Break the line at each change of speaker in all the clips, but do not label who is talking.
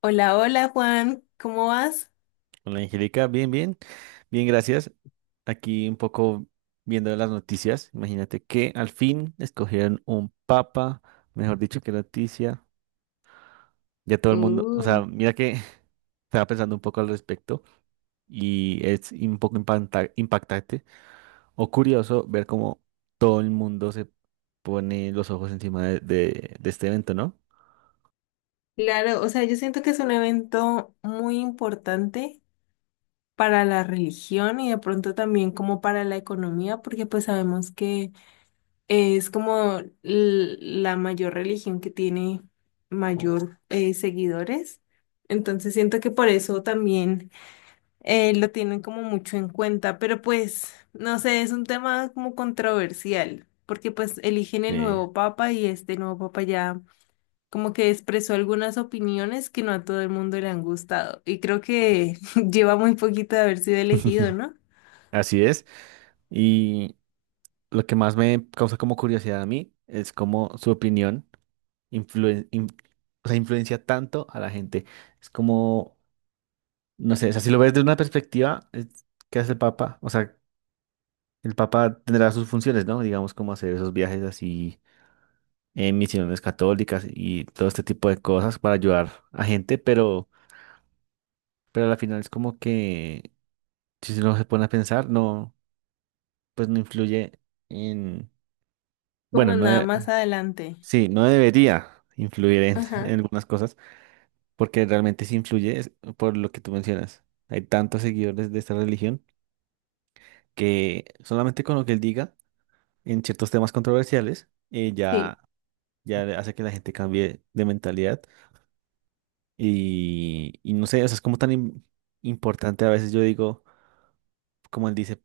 Hola, hola Juan, ¿cómo vas?
Hola Angélica, bien, bien, bien, gracias. Aquí un poco viendo las noticias. Imagínate que al fin escogieron un papa, mejor dicho, qué noticia. Ya todo el mundo, o sea, mira que estaba pensando un poco al respecto y es un poco impactante o curioso ver cómo todo el mundo se pone los ojos encima de este evento, ¿no?
Claro, o sea, yo siento que es un evento muy importante para la religión y de pronto también como para la economía, porque pues sabemos que es como la mayor religión que tiene mayor seguidores. Entonces siento que por eso también lo tienen como mucho en cuenta, pero pues no sé, es un tema como controversial, porque pues eligen el
Sí.
nuevo papa y este nuevo papa ya como que expresó algunas opiniones que no a todo el mundo le han gustado. Y creo que lleva muy poquito de haber sido elegido, ¿no?
Así es. Y lo que más me causa como curiosidad a mí es como su opinión. influen- in- o sea, influencia tanto a la gente. Es como, no sé, o sea, si lo ves de una perspectiva, ¿qué hace el Papa? O sea, el Papa tendrá sus funciones, ¿no? Digamos, como hacer esos viajes así en misiones católicas y todo este tipo de cosas para ayudar a gente, pero al final es como que, si uno se pone a pensar, no, pues no influye en, bueno,
Como nada más adelante.
sí, no debería influir en
Ajá,
algunas cosas. Porque realmente sí influye por lo que tú mencionas. Hay tantos seguidores de esta religión que solamente con lo que él diga en ciertos temas controversiales
sí,
ya, ya hace que la gente cambie de mentalidad y no sé, o sea, es como tan importante a veces yo digo, como él dice,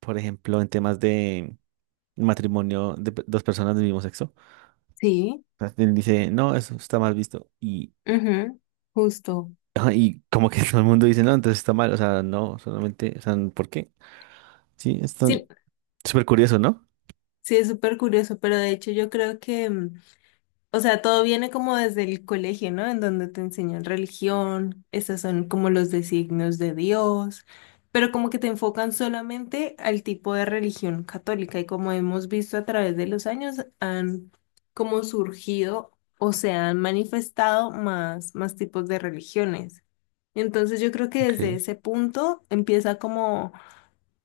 por ejemplo, en temas de matrimonio de dos personas del mismo sexo,
sí,
o sea, él dice, no, eso está mal visto y,
ujú, justo.
y como que todo el mundo dice, no, entonces está mal, o sea, no, solamente, o sea, ¿por qué? Sí,
Sí,
súper curioso, ¿no?
sí, es súper curioso, pero de hecho yo creo que o sea, todo viene como desde el colegio, ¿no? En donde te enseñan religión, esos son como los designios de Dios, pero como que te enfocan solamente al tipo de religión católica y como hemos visto a través de los años han como surgido o se han manifestado más, más tipos de religiones. Entonces yo creo que
Ok,
desde ese punto empieza como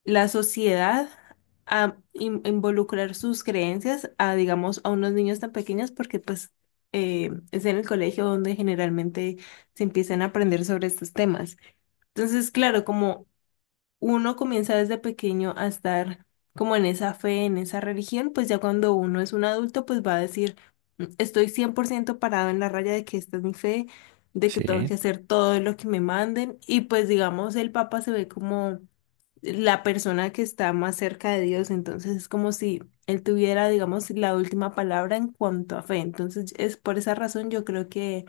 la sociedad a involucrar sus creencias a, digamos, a unos niños tan pequeños porque pues es en el colegio donde generalmente se empiezan a aprender sobre estos temas. Entonces, claro, como uno comienza desde pequeño a estar como en esa fe, en esa religión, pues ya cuando uno es un adulto, pues va a decir, "Mm, estoy 100% parado en la raya de que esta es mi fe, de que tengo
sí,
que hacer todo lo que me manden y pues digamos el papa se ve como la persona que está más cerca de Dios, entonces es como si él tuviera, digamos, la última palabra en cuanto a fe. Entonces es por esa razón yo creo que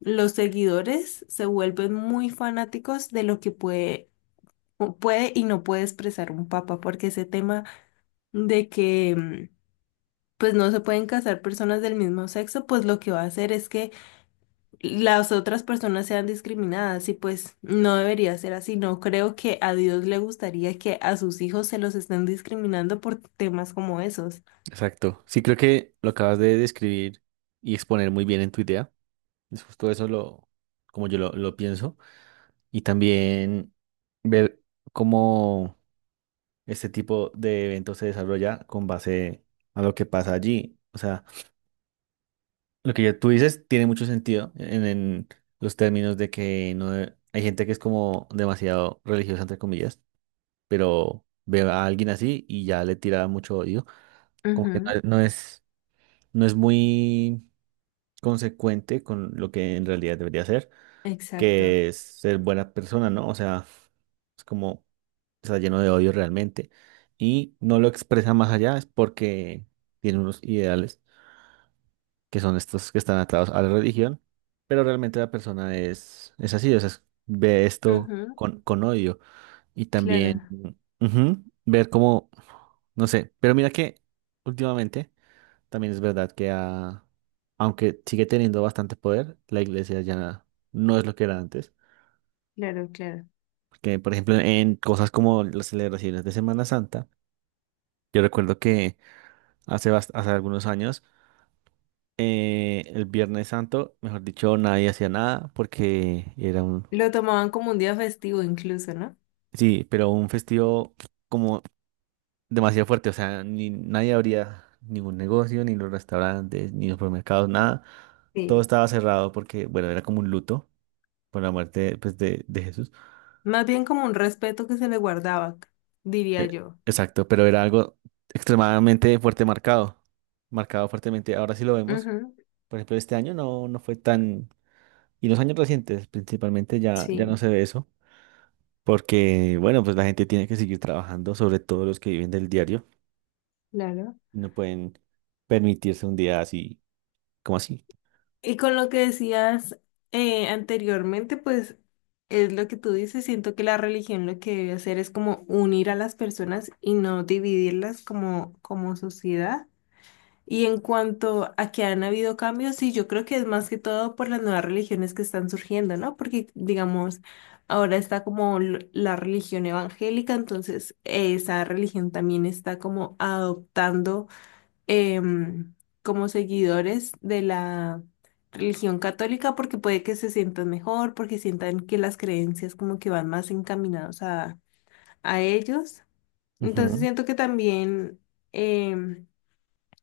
los seguidores se vuelven muy fanáticos de lo que puede, puede y no puede expresar un papa, porque ese tema de que pues no se pueden casar personas del mismo sexo, pues lo que va a hacer es que las otras personas sean discriminadas y pues no debería ser así. No creo que a Dios le gustaría que a sus hijos se los estén discriminando por temas como esos.
exacto. Sí, creo que lo acabas de describir y exponer muy bien en tu idea. Es justo eso como yo lo pienso. Y también ver cómo este tipo de evento se desarrolla con base a lo que pasa allí. O sea, lo que ya tú dices tiene mucho sentido en los términos de que no de- hay gente que es como demasiado religiosa, entre comillas, pero ve a alguien así y ya le tira mucho odio. Como que
Ujú,
no es. No es muy consecuente con lo que en realidad debería ser,
exacto.
que es ser buena persona, ¿no? O sea, es como está lleno de odio realmente y no lo expresa más allá, es porque tiene unos ideales que son estos que están atados a la religión, pero realmente la persona es así, o sea, ve esto
Ujú,
con odio y también
claro,
ujú, ver cómo, no sé, pero mira que últimamente. También es verdad que aunque sigue teniendo bastante poder, la iglesia ya no es lo que era antes.
claro, claro.
Porque, por ejemplo, en cosas como las celebraciones de Semana Santa, yo recuerdo que hace algunos años, el Viernes Santo, mejor dicho, nadie hacía nada porque era un...
Lo tomaban como un día festivo incluso, ¿no?
Sí, pero un festivo como demasiado fuerte, o sea, ni nadie abría ningún negocio, ni los restaurantes, ni los supermercados, nada. Todo
Sí,
estaba cerrado porque, bueno, era como un luto por la muerte pues, de Jesús.
más bien como un respeto que se le guardaba, diría
Eh,
yo.
exacto, pero era algo extremadamente fuerte marcado, marcado fuertemente. Ahora sí lo vemos.
Ujú,
Por ejemplo, este año no, no fue tan... Y los años recientes principalmente ya, ya no
sí,
se ve eso, porque bueno, pues la gente tiene que seguir trabajando, sobre todo los que viven del diario,
claro.
y no pueden permitirse un día así como así.
Y con lo que decías anteriormente, pues es lo que tú dices, siento que la religión lo que debe hacer es como unir a las personas y no dividirlas como, como sociedad. Y en cuanto a que han habido cambios, sí, yo creo que es más que todo por las nuevas religiones que están surgiendo, ¿no? Porque, digamos, ahora está como la religión evangélica, entonces esa religión también está como adoptando em, como seguidores de la religión católica porque puede que se sientan mejor, porque sientan que las creencias como que van más encaminados a, ellos. Entonces
Ujú,
siento que también em,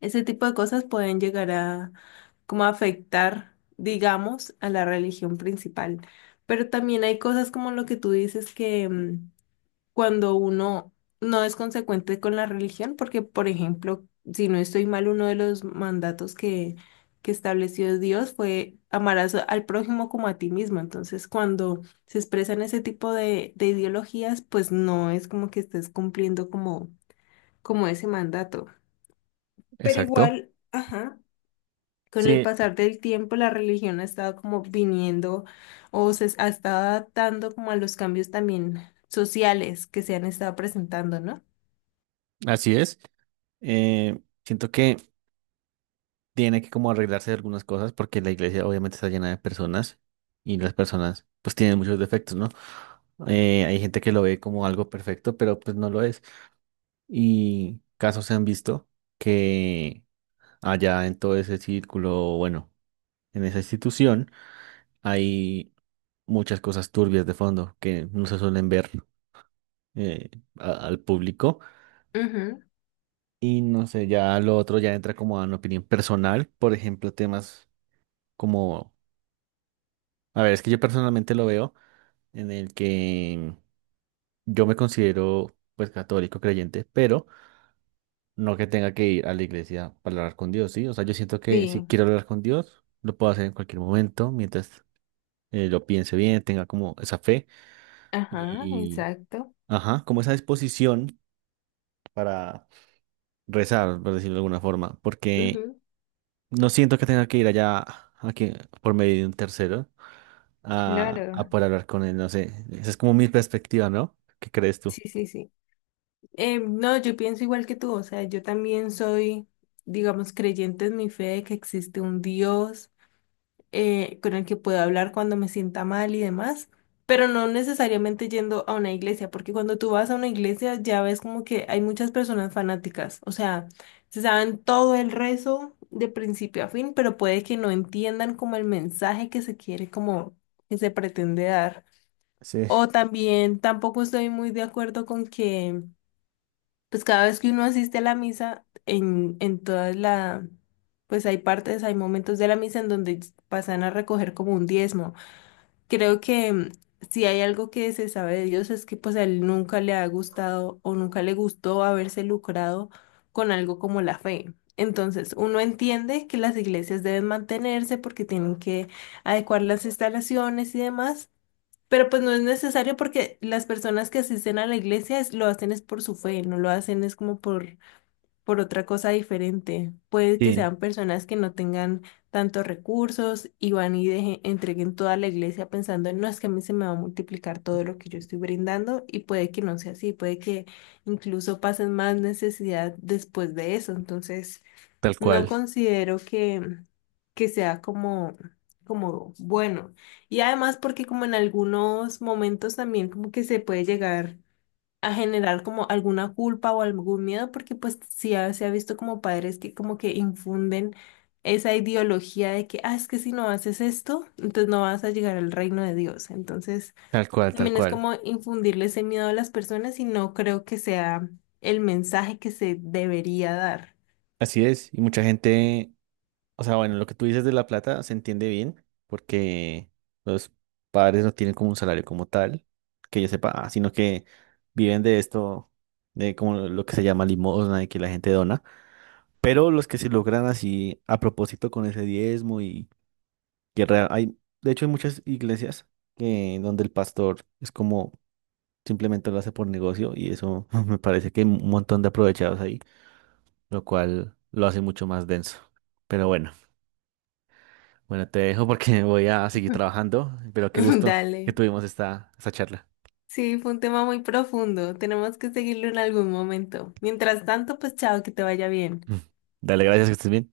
ese tipo de cosas pueden llegar a como a afectar, digamos, a la religión principal. Pero también hay cosas como lo que tú dices que cuando uno no es consecuente con la religión, porque, por ejemplo, si no estoy mal, uno de los mandatos que estableció Dios fue amarás al prójimo como a ti mismo. Entonces, cuando se expresan ese tipo de ideologías, pues no es como que estés cumpliendo como, como ese mandato. Pero
exacto.
igual, ajá. Con el
Sí,
pasar del tiempo, la religión ha estado como viniendo o se ha estado adaptando como a los cambios también sociales que se han estado presentando, ¿no?
así es. Eh, Siento que tiene que como arreglarse de algunas cosas porque la iglesia obviamente está llena de personas y las personas pues tienen muchos defectos, ¿no? Hay gente que lo ve como algo perfecto, pero pues no lo es. Y casos se han visto que allá en todo ese círculo, bueno, en esa institución hay muchas cosas turbias de fondo que no se suelen ver eh, al público.
Ujú,
Y no sé, ya lo otro ya entra como en opinión personal, por ejemplo, temas como, a ver, es que yo personalmente lo veo en el que yo me considero pues católico creyente, pero no que tenga que ir a la iglesia para hablar con Dios, ¿sí? O sea, yo siento que si
sí,
quiero hablar con Dios, lo puedo hacer en cualquier momento, mientras lo piense bien, tenga como esa fe
ajá,
y,
exacto.
ajá, como esa disposición para rezar, por decirlo de alguna forma, porque
Ujú,
no siento que tenga que ir allá a por medio de un tercero a
claro,
poder hablar con él, no sé. Esa es como mi perspectiva, ¿no? ¿Qué crees tú?
sí, sí, sí. No, yo pienso igual que tú, o sea, yo también soy, digamos, creyente en mi fe de que existe un Dios. Con el que puedo hablar cuando me sienta mal y demás, pero no necesariamente yendo a una iglesia, porque cuando tú vas a una iglesia ya ves como que hay muchas personas fanáticas, o sea, se saben todo el rezo de principio a fin, pero puede que no entiendan como el mensaje que se quiere, como que se pretende dar.
Sí.
O también tampoco estoy muy de acuerdo con que pues cada vez que uno asiste a la misa, en todas la, pues hay partes, hay momentos de la misa en donde pasan a recoger como un diezmo. Creo que si hay algo que se sabe de Dios es que pues a él nunca le ha gustado o nunca le gustó haberse lucrado con algo como la fe. Entonces, uno entiende que las iglesias deben mantenerse porque tienen que adecuar las instalaciones y demás. Pero pues no es necesario porque las personas que asisten a la iglesia lo hacen es por su fe, no lo hacen es como por, otra cosa diferente. Puede que
Sí,
sean personas que no tengan tantos recursos y van y entreguen toda la iglesia pensando, no, es que a mí se me va a multiplicar todo lo que yo estoy brindando y puede que no sea así, puede que incluso pasen más necesidad después de eso. Entonces.
tal
No
cual.
considero que sea como, como bueno. Y además porque como en algunos momentos también como que se puede llegar a generar como alguna culpa o algún miedo, porque pues sí se ha visto como padres que como que infunden esa ideología de que, ah, es que si no haces esto, entonces no vas a llegar al reino de Dios. Entonces
Tal cual, tal
también es
cual.
como infundirle ese miedo a las personas y no creo que sea el mensaje que se debería dar.
Así es. Y mucha gente, o sea, bueno, lo que tú dices de la plata se entiende bien, porque los padres no tienen como un salario como tal, que yo sepa, ah, sino que viven de esto, de como lo que se llama limosna y que la gente dona. Pero los que se logran así a propósito con ese diezmo y hay, de hecho, hay muchas iglesias que donde el pastor es como simplemente lo hace por negocio y eso me parece que hay un montón de aprovechados lo cual lo hace mucho más denso. Pero bueno, bueno, te dejo porque voy a seguir trabajando, pero qué gusto que
Dale.
tuvimos esta charla.
Sí, fue un tema muy profundo. Tenemos que seguirlo en algún momento. Mientras tanto, pues chao, que te vaya bien.
Dale, gracias, que estés bien.